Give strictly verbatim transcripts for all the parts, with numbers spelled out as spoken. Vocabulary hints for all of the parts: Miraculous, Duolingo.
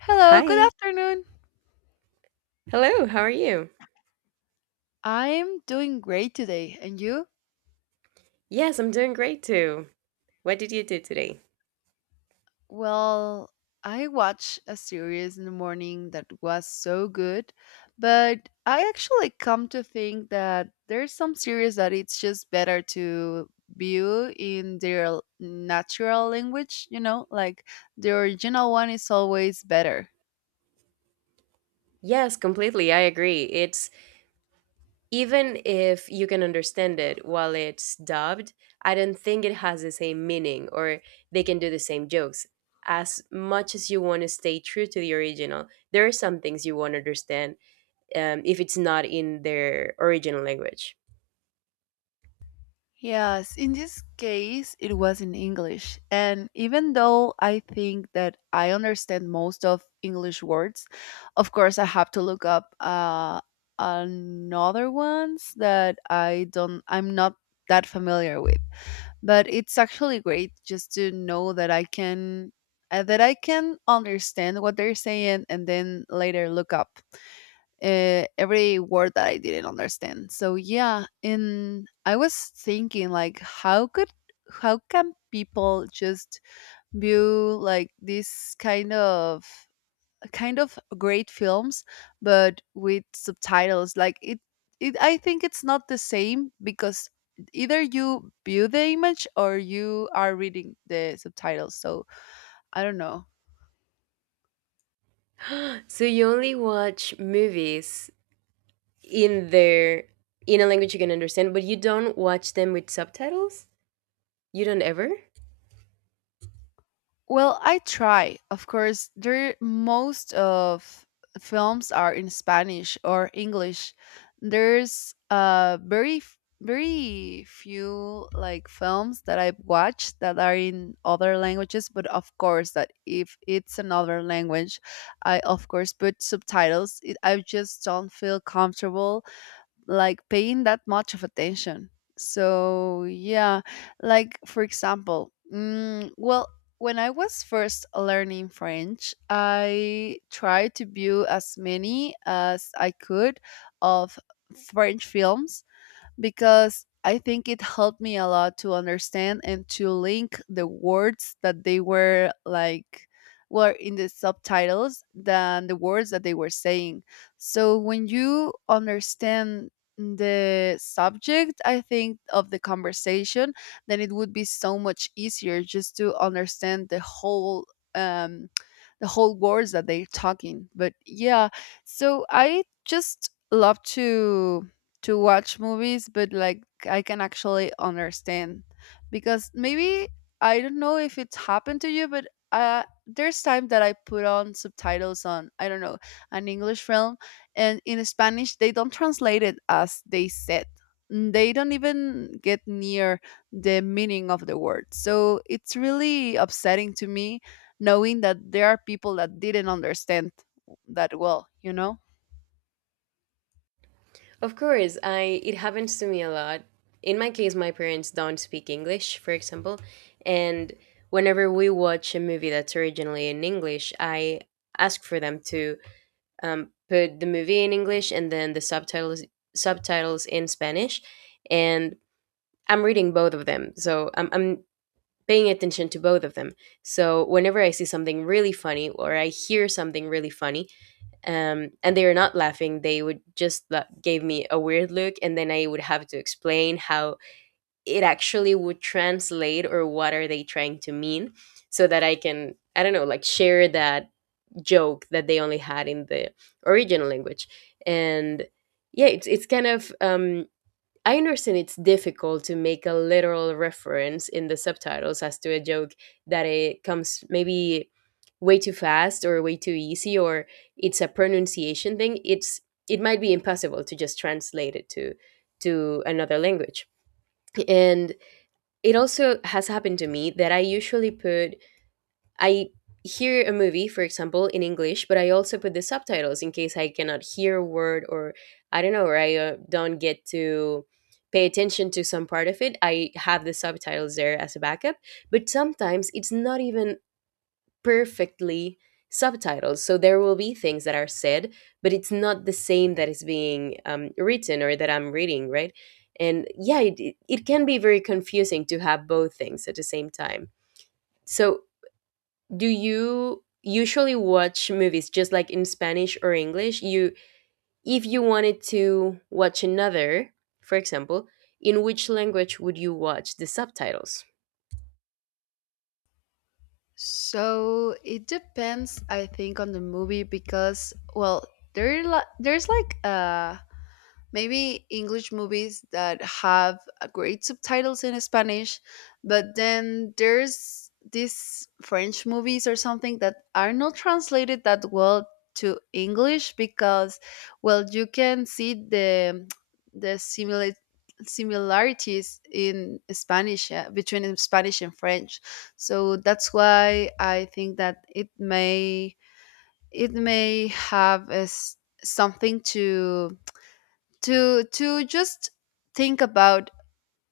Hello, good Hi. afternoon. Hello. How are you? I'm doing great today. And you? Yes, I'm doing great too. What did you do today? Well, I watched a series in the morning that was so good, but I actually come to think that there's some series that it's just better to view in their natural language, you know, like the original one is always better. Yes, completely. I agree. It's even if you can understand it while it's dubbed, I don't think it has the same meaning or they can do the same jokes. As much as you want to stay true to the original, there are some things you won't understand um, if it's not in their original language. Yes, in this case, it was in English. And even though I think that I understand most of English words, of course, I have to look up uh, another ones that I don't, I'm not that familiar with. But it's actually great just to know that I can, uh, that I can understand what they're saying and then later look up uh, every word that I didn't understand. So yeah, and I was thinking like, how could how can people just view like this kind of kind of great films, but with subtitles? Like it, it I think it's not the same because either you view the image or you are reading the subtitles. So I don't know. So you only watch movies in their in a language you can understand, but you don't watch them with subtitles? You don't ever? Well, I try. Of course, there most of films are in Spanish or English. There's uh very f- very few like films that I've watched that are in other languages, but of course that if it's another language, I of course put subtitles. It, I just don't feel comfortable like paying that much of attention. So yeah, like for example, mm, well, when I was first learning French, I tried to view as many as I could of French films because I think it helped me a lot to understand and to link the words that they were like were in the subtitles than the words that they were saying. So when you understand the subject, I think, of the conversation, then it would be so much easier just to understand the whole um the whole words that they're talking. But yeah, so I just love to to watch movies, but like I can actually understand because maybe I don't know if it's happened to you, but uh, there's time that I put on subtitles on, I don't know, an English film, and in Spanish they don't translate it as they said. Mm, They don't even get near the meaning of the word. So it's really upsetting to me knowing that there are people that didn't understand that well, you know? Of course, I it happens to me a lot. In my case, my parents don't speak English, for example, and whenever we watch a movie that's originally in English, I ask for them to um, put the movie in English and then the subtitles subtitles in Spanish, and I'm reading both of them, so I'm I'm paying attention to both of them. So whenever I see something really funny or I hear something really funny, um, and they are not laughing, they would just la- gave me a weird look, and then I would have to explain how it actually would translate or what are they trying to mean, so that I can I don't know like share that joke that they only had in the original language, and yeah, it's it's kind of um, I understand it's difficult to make a literal reference in the subtitles as to a joke that it comes maybe way too fast or way too easy or it's a pronunciation thing. It's it might be impossible to just translate it to to another language. And it also has happened to me that I usually put I hear a movie, for example, in English, but I also put the subtitles in case I cannot hear a word or I don't know, or I uh, don't get to pay attention to some part of it. I have the subtitles there as a backup, but sometimes it's not even perfectly subtitled. So there will be things that are said, but it's not the same that is being um, written or that I'm reading, right? And yeah, it, it it can be very confusing to have both things at the same time. So, do you usually watch movies just like in Spanish or English? You if you wanted to watch another, for example, in which language would you watch the subtitles? So it depends, I think, on the movie because, well, there li- there's like a maybe English movies that have uh, great subtitles in Spanish, but then there's these French movies or something that are not translated that well to English because, well, you can see the the simila- similarities in Spanish, uh, between in Spanish and French, so that's why I think that it may it may have as something to to to just think about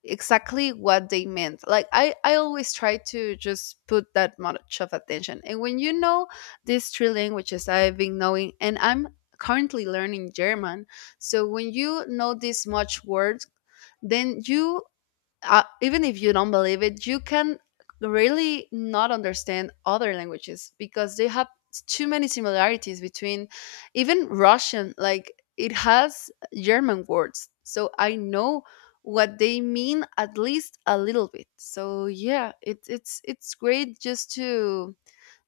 exactly what they meant. Like i i always try to just put that much of attention. And when you know these three languages I've been knowing and I'm currently learning German, so when you know this much words, then you, uh, even if you don't believe it, you can really not understand other languages because they have too many similarities between even Russian, like it has German words. So I know what they mean at least a little bit. So yeah, it, it's it's great just to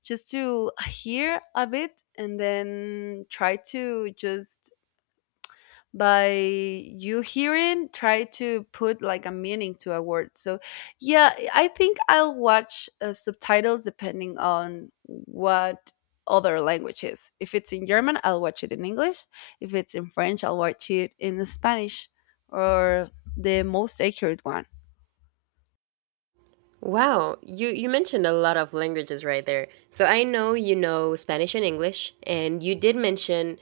just to hear a bit and then try to just by you hearing try to put like a meaning to a word. So yeah, I think I'll watch uh, subtitles depending on what other language is. If it's in German, I'll watch it in English. If it's in French, I'll watch it in Spanish. Or the most accurate one. Wow, you you mentioned a lot of languages right there. So I know you know Spanish and English and you did mention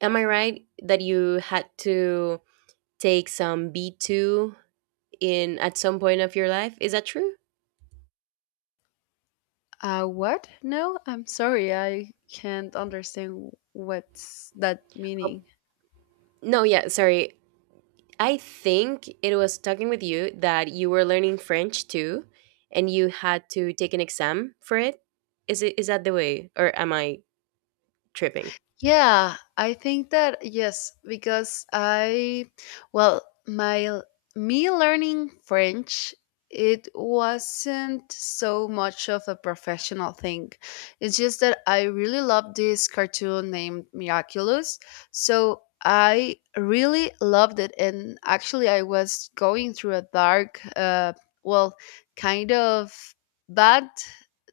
am I right that you had to take some B two in at some point of your life? Is that true? Uh what? No, I'm sorry, I can't understand what's that Oh, meaning? no, yeah, sorry. I think it was talking with you that you were learning French too, and you had to take an exam for it. Is it is that the way, or am I tripping? Yeah, I think that yes, because I, well, my l- me learning French, it wasn't so much of a professional thing. It's just that I really love this cartoon named Miraculous, so I really loved it. And actually, I was going through a dark, uh, well, kind of bad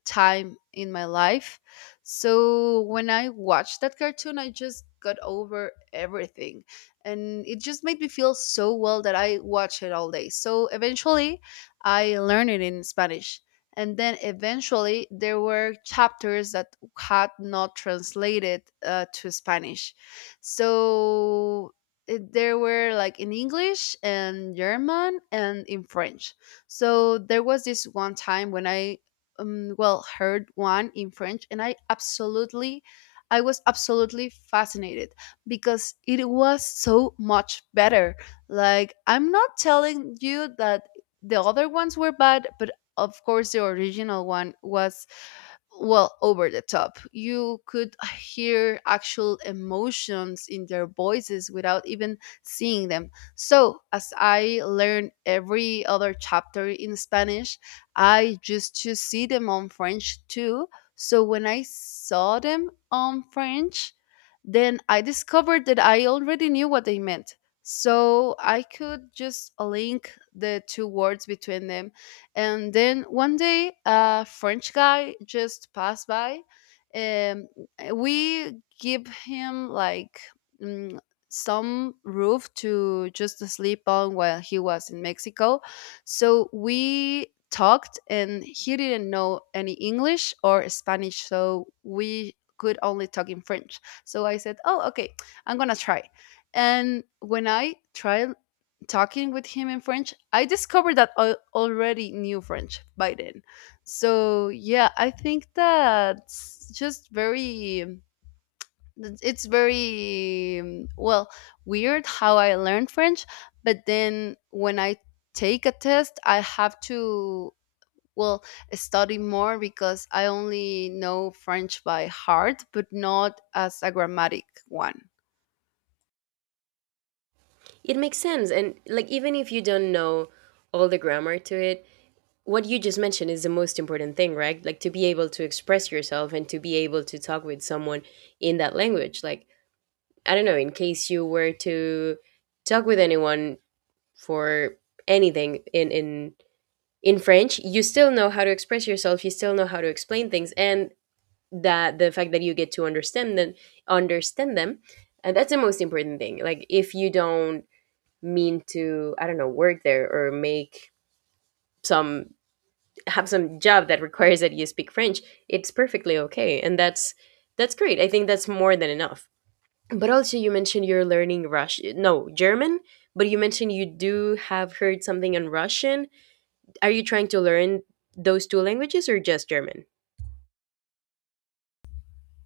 time in my life, so when I watched that cartoon, I just got over everything. And it just made me feel so well that I watched it all day. So eventually, I learned it in Spanish. And then eventually, there were chapters that had not translated uh, to Spanish. So it- there were like in English and German and in French. So there was this one time when I, um, well, heard one in French and i absolutely i was absolutely fascinated because it was so much better. Like, I'm not telling you that the other ones were bad, but of course the original one was, well, over the top. You could hear actual emotions in their voices without even seeing them. So as I learned every other chapter in Spanish, I used to see them on French too. So when I saw them on French, then I discovered that I already knew what they meant, so I could just link the two words between them. And then one day, a French guy just passed by. Um, we give him like, mm, some roof to just sleep on while he was in Mexico. So we talked, and he didn't know any English or Spanish, so we could only talk in French. So I said, "Oh, okay, I'm gonna try." And when I tried talking with him in French, I discovered that I already knew French by then. So yeah, I think that's just very it's very um, well, weird how I learned French, but then when I take a test, I have to, well, study more because I only know French by heart, but not as a grammatic one. It makes sense, and like even if you don't know all the grammar to it, what you just mentioned is the most important thing, right? Like to be able to express yourself and to be able to talk with someone in that language. Like I don't know, in case you were to talk with anyone for anything in in in French, you still know how to express yourself, you still know how to explain things, and that the fact that you get to understand them, understand them, and that's the most important thing. Like if you don't mean to, I don't know, work there or make some have some job that requires that you speak French, it's perfectly okay, and that's that's great. I think that's more than enough. But also, you mentioned you're learning Russian, no German, but you mentioned you do have heard something in Russian are you trying to learn those two languages or just German?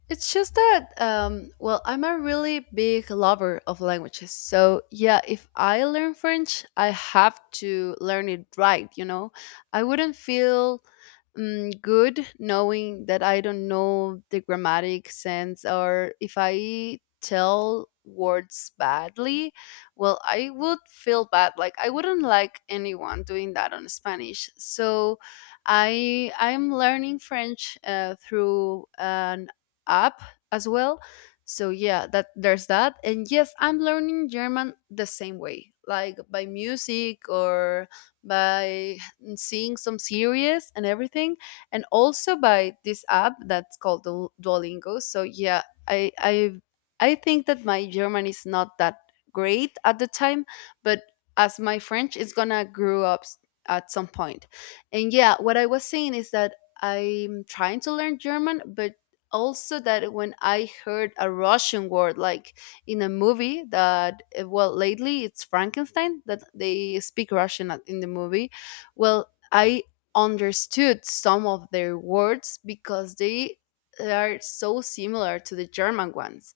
It's just that, um, well, I'm a really big lover of languages. So, yeah, if I learn French, I have to learn it right, you know? I wouldn't feel, um, good knowing that I don't know the grammatic sense or if I tell words badly, well, I would feel bad. Like, I wouldn't like anyone doing that on Spanish. So, I I'm learning French uh, through an app as well. So yeah, that there's that. And yes, I'm learning German the same way, like by music or by seeing some series and everything, and also by this app that's called Duol- Duolingo. So yeah, I I I think that my German is not that great at the time, but as my French is gonna grow up, s- at some point. And yeah, what I was saying is that I'm trying to learn German, but also that when I heard a Russian word like in a movie that, uh, well, lately it's Frankenstein that they speak Russian at- in the movie. Well, I understood some of their words because they are so similar to the German ones.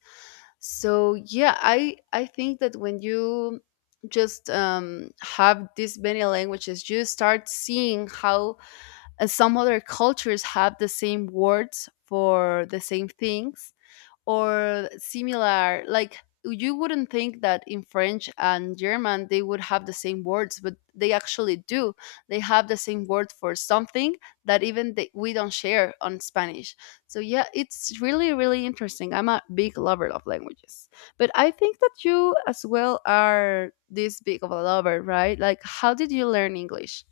So yeah, I I think that when you just, um, have this many languages, you start seeing how, uh, some other cultures have the same words for the same things or similar. Like, you wouldn't think that in French and German they would have the same words, but they actually do. They have the same word for something that even they, we don't share on Spanish. So yeah, it's really really interesting. I'm a big lover of languages, but I think that you as well are this big of a lover, right? Like, how did you learn English?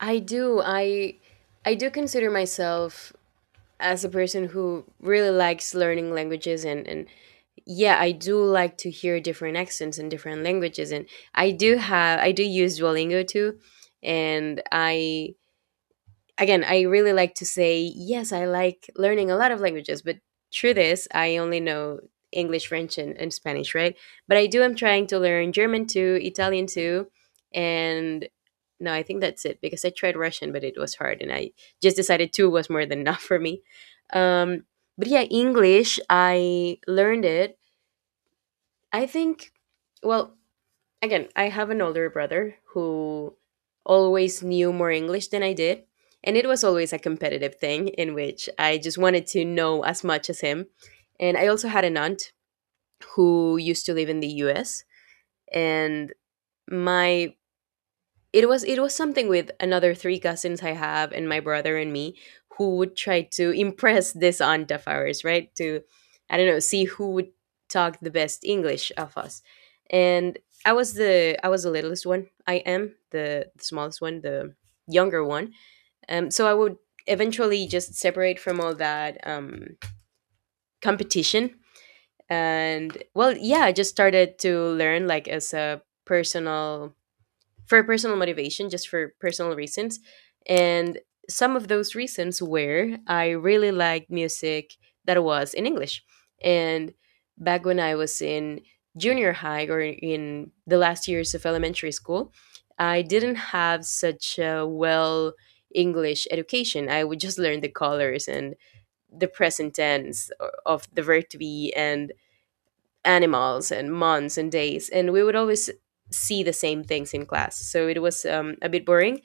I do. I I do consider myself as a person who really likes learning languages and and yeah, I do like to hear different accents and different languages and I do have I do use Duolingo too and I again, I really like to say, yes, I like learning a lot of languages, but through this, I only know English, French, and, and Spanish, right? But I do, I'm trying to learn German too, Italian too, and no, I think that's it because I tried Russian, but it was hard, and I just decided two was more than enough for me. Um, but yeah, English, I learned it. I think, well, again, I have an older brother who always knew more English than I did. And it was always a competitive thing in which I just wanted to know as much as him. And I also had an aunt who used to live in the U S. And my it was it was something with another three cousins I have and my brother and me who would try to impress this aunt of ours, right? To I don't know, see who would talk the best English of us. And I was the I was the littlest one. I am the, the smallest one, the younger one. Um, so I would eventually just separate from all that um, competition and well yeah I just started to learn like as a personal for personal motivation, just for personal reasons. And some of those reasons were I really liked music that was in English. And back when I was in junior high or in the last years of elementary school, I didn't have such a well English education. I would just learn the colors and the present tense o- of the verb to be and animals and months and days and we would always see the same things in class so it was um, a bit boring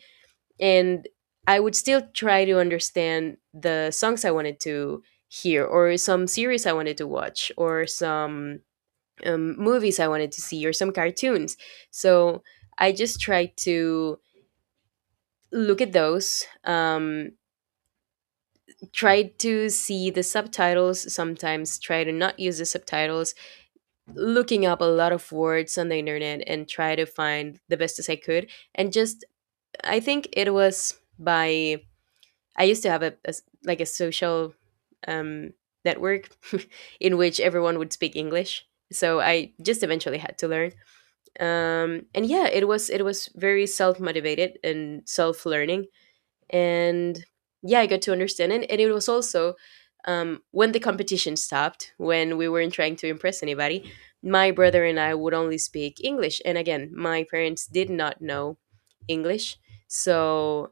and I would still try to understand the songs I wanted to hear or some series I wanted to watch or some um, movies I wanted to see or some cartoons so I just tried to look at those um, tried to see the subtitles sometimes try to not use the subtitles looking up a lot of words on the internet and try to find the best as I could. And just, I think it was by, I used to have a, a s- like a social um, network in which everyone would speak English. So I just eventually had to learn. Um, and yeah, it was, it was very self-motivated and self-learning and yeah I got to understand it and it was also um, when the competition stopped when we weren't trying to impress anybody my brother and I would only speak english and again my parents did not know english so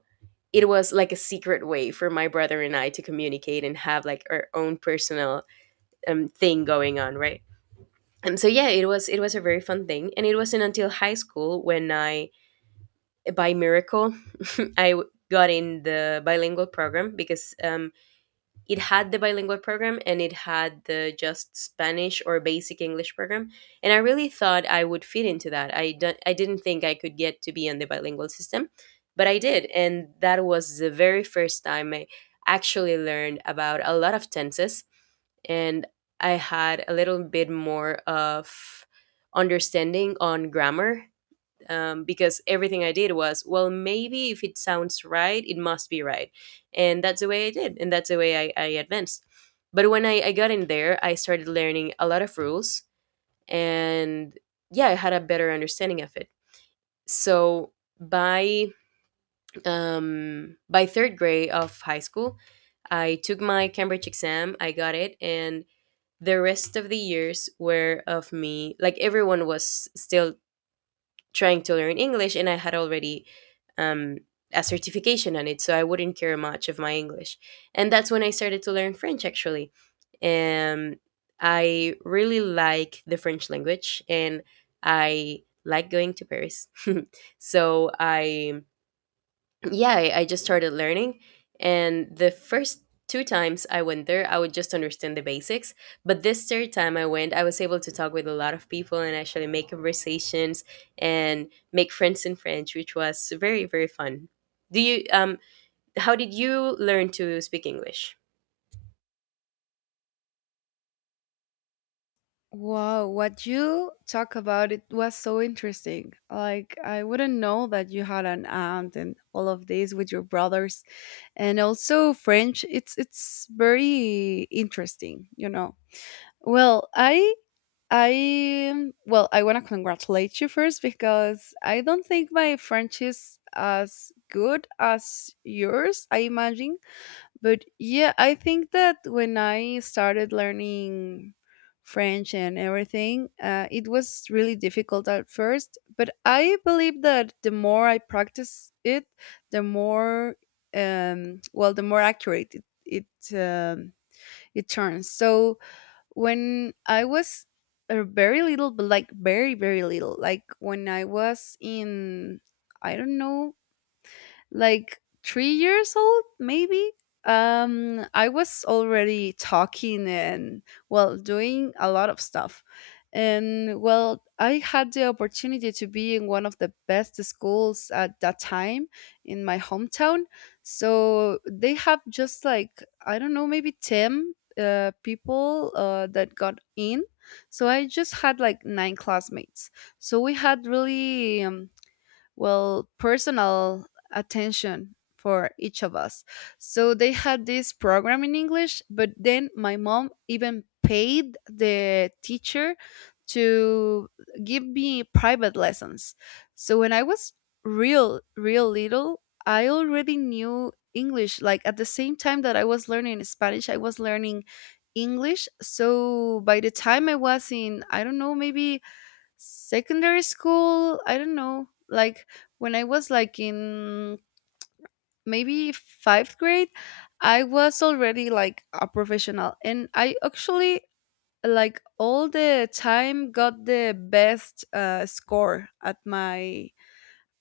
it was like a secret way for my brother and I to communicate and have like our own personal um, thing going on right and so yeah it was it was a very fun thing and it wasn't until high school when I by miracle, I w- got in the bilingual program because um, it had the bilingual program and it had the just Spanish or basic English program, and I really thought I would fit into that. I don't, I didn't think I could get to be on the bilingual system, but I did, and that was the very first time I actually learned about a lot of tenses, and I had a little bit more of understanding on grammar um, because everything I did was, well, maybe if it sounds right, it must be right. And that's the way I did. And that's the way I, I advanced. But when I, I got in there, I started learning a lot of rules. And yeah, I had a better understanding of it. So by um, by third grade of high school, I took my Cambridge exam. I got it. And the rest of the years were of me like everyone was still trying to learn English, and I had already um, a certification on it, so I wouldn't care much of my English. And that's when I started to learn French, actually. Um, I really like the French language, and I like going to Paris. so I yeah, I, I just started learning. And the first two times I went there, I would just understand the basics. But this third time I went, I was able to talk with a lot of people and actually make conversations and make friends in French, which was very, very fun. Do you um how did you learn to speak English? Wow, what you talk about it was so interesting. Like, I wouldn't know that you had an aunt and all of this with your brothers and also French. It's it's very interesting, you know. Well, I I well, I want to congratulate you first because I don't think my French is as good as yours, I imagine. But yeah, I think that when I started learning French and everything, uh, it was really difficult at first. But I believe that the more I practice it, the more, um, well, the more accurate it it, um, it turns. So when I was, uh, very little, but like very very little, like when I was in, I don't know, like three years old maybe. Um i was already talking and, well, doing a lot of stuff. And, well, I had the opportunity to be in one of the best schools at that time in my hometown. So they have just like, I don't know, maybe ten uh, people uh, that got in. So I just had like nine classmates. So we had really, um, well, personal attention for each of us. So they had this program in English, but then my mom even paid the teacher to give me private lessons. So when I was real real little, I already knew English. Like, at the same time that I was learning Spanish, I was learning English. So by the time I was in, I don't know, maybe secondary school, I don't know. Like when I was like in maybe fifth grade, I was already like a professional, and I actually like all the time got the best uh, score at my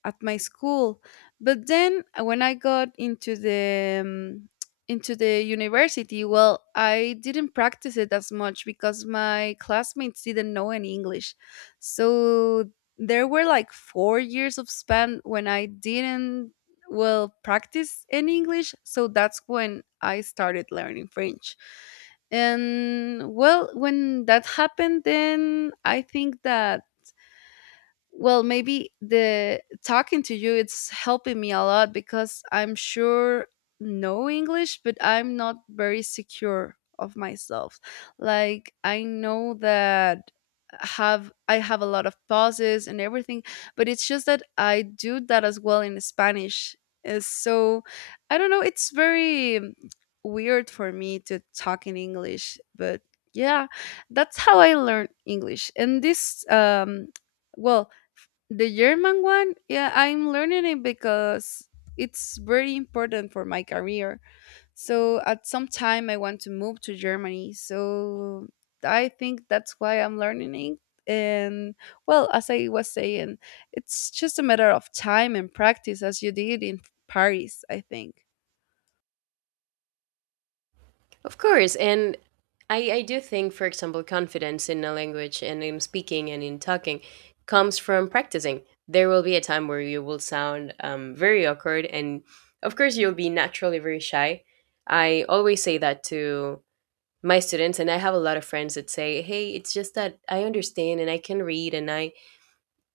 at my school. But then uh, when I got into the um, into the university, well, I didn't practice it as much because my classmates didn't know any English. So there were like four years of span when I didn't, well, practice any English. So that's when I started learning French. And, well, when that happened, then I think that, well, maybe the talking to you it's helping me a lot because I'm sure know English, but I'm not very secure of myself. Like, I know that have I have a lot of pauses and everything, but it's just that I do that as well in Spanish. Uh, so I don't know, it's very um, weird for me to talk in English, but yeah, that's how I learn English. And this um well, the German one, yeah, I'm learning it because it's very important for my career. So at some time I want to move to Germany. So I think that's why I'm learning it. And, well, as I was saying, it's just a matter of time and practice as you did in Paris, I think. Of course, and I, I do think, for example, confidence in a language and in speaking and in talking comes from practicing. There will be a time where you will sound um, very awkward, and of course, you'll be naturally very shy. I always say that to my students, and I have a lot of friends that say, "Hey, it's just that I understand and I can read, and I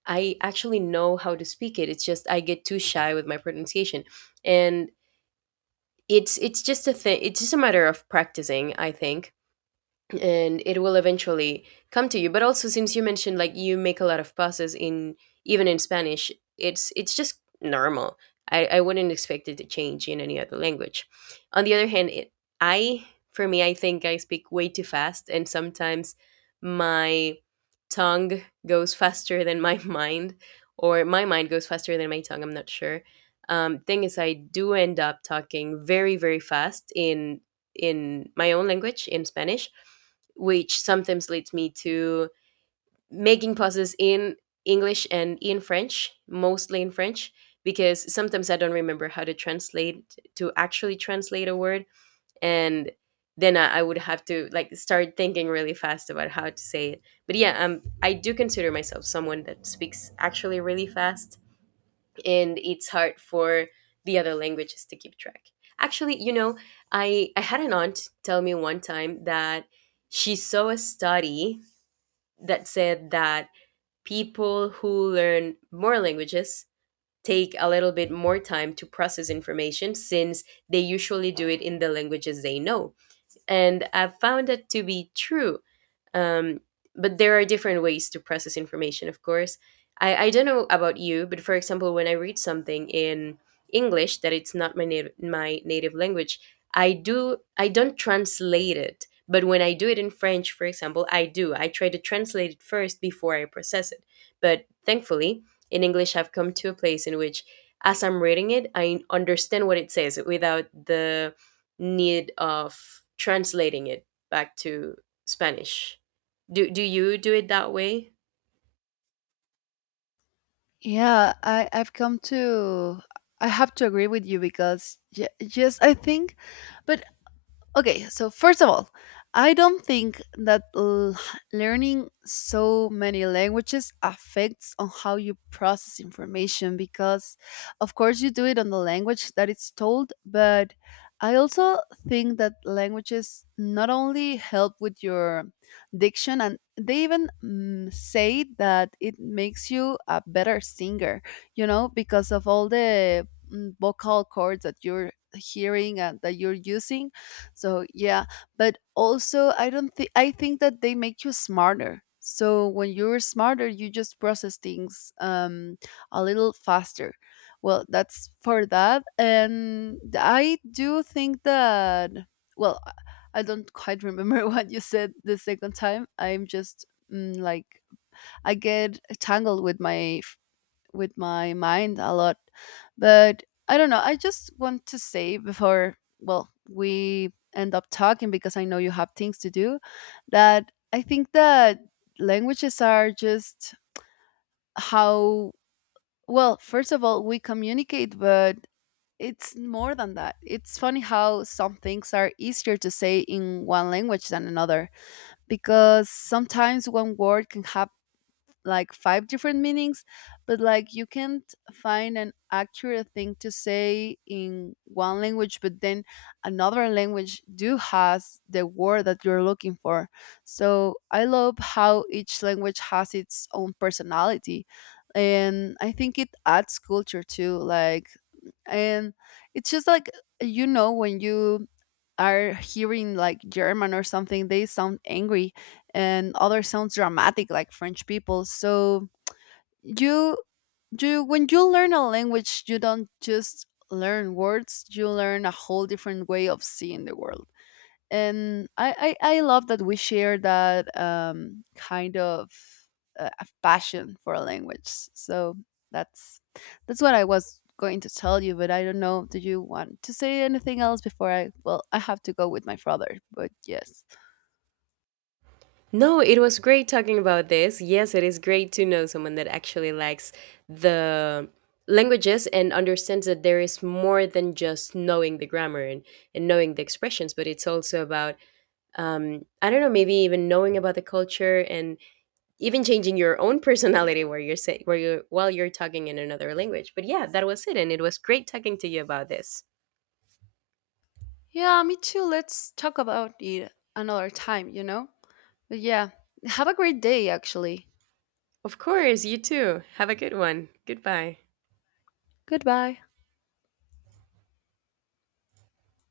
I actually know how to speak it. It's just I get too shy with my pronunciation," and it's it's just a thing. It's just a matter of practicing, I think and it will eventually come to you but also since you mentioned like you make a lot of pauses in even in spanish it's it's just normal i i wouldn't expect it to change in any other language on the other hand it, I for me I think I speak way too fast and sometimes my tongue goes faster than my mind or my mind goes faster than my tongue I'm not sure um, thing is I do end up talking very very fast in in my own language in spanish which sometimes leads me to making pauses in English and in French, mostly in French, because sometimes I don't remember how to translate, to actually translate a word. And then I, I would have to like start thinking really fast about how to say it. But yeah, um, I do consider myself someone that speaks actually really fast, and it's hard for the other languages to keep track. Actually, you know, I I had an aunt tell me one time that she saw a study that said that people who learn more languages take a little bit more time to process information since they usually do it in the languages they know. And I've found that to be true. Um, but there are different ways to process information, of course. I, I don't know about you, but for example, when I read something in English that it's not my native my native language, I do I don't translate it. But when I do it in French, for example, I do. I try to translate it first before I process it. But thankfully, in English, I've come to a place in which, as I'm reading it, I understand what it says without the need of translating it back to Spanish. Do do you do it that way? Yeah, I, I've come to I have to agree with you because ye- yes, I think, but okay, so first of all, I don't think that l- learning so many languages affects on how you process information, because of course you do it on the language that it's told, but I also think that languages not only help with your diction, and they even mm, say that it makes you a better singer, you know, because of all the mm, vocal cords that you're hearing and that you're using. So yeah, but also I don't think I think that they make you smarter. So when you're smarter, you just process things um, a little faster. Well, that's for that, and I do think that. Well, I I don't quite remember what you said the second time. I'm just mm, like I get tangled with my with my mind a lot. But I don't know. I just want to say before, well, we end up talking, because I know you have things to do, that I think that languages are just how, well, first of all, we communicate, but it's more than that. It's funny how some things are easier to say in one language than another, because sometimes one word can have like five different meanings, but like you can't find an accurate thing to say in one language, but then another language do has the word that you're looking for. So I love how each language has its own personality. And I think it adds culture too. Like, and it's just like, you know, when you are hearing like German or something, they sound angry, and other sounds dramatic like French people. So you you when you learn a language, you don't just learn words, you learn a whole different way of seeing the world. And I I, I love that we share that um, kind of uh, a passion for a language. So that's that's what I was going to tell you, but I don't know. Do you want to say anything else before I? Well, I have to go with my brother, but yes. No, it was great talking about this. Yes, it is great to know someone that actually likes the languages and understands that there is more than just knowing the grammar and, and knowing the expressions, but it's also about, um, I don't know, maybe even knowing about the culture and even changing your own personality where you're say, where you while you're talking in another language. But yeah, that was it, and it was great talking to you about this. Yeah, me too. Let's talk about it another time, you know? But yeah, have a great day, actually. Of course, you too. Have a good one. Goodbye. Goodbye.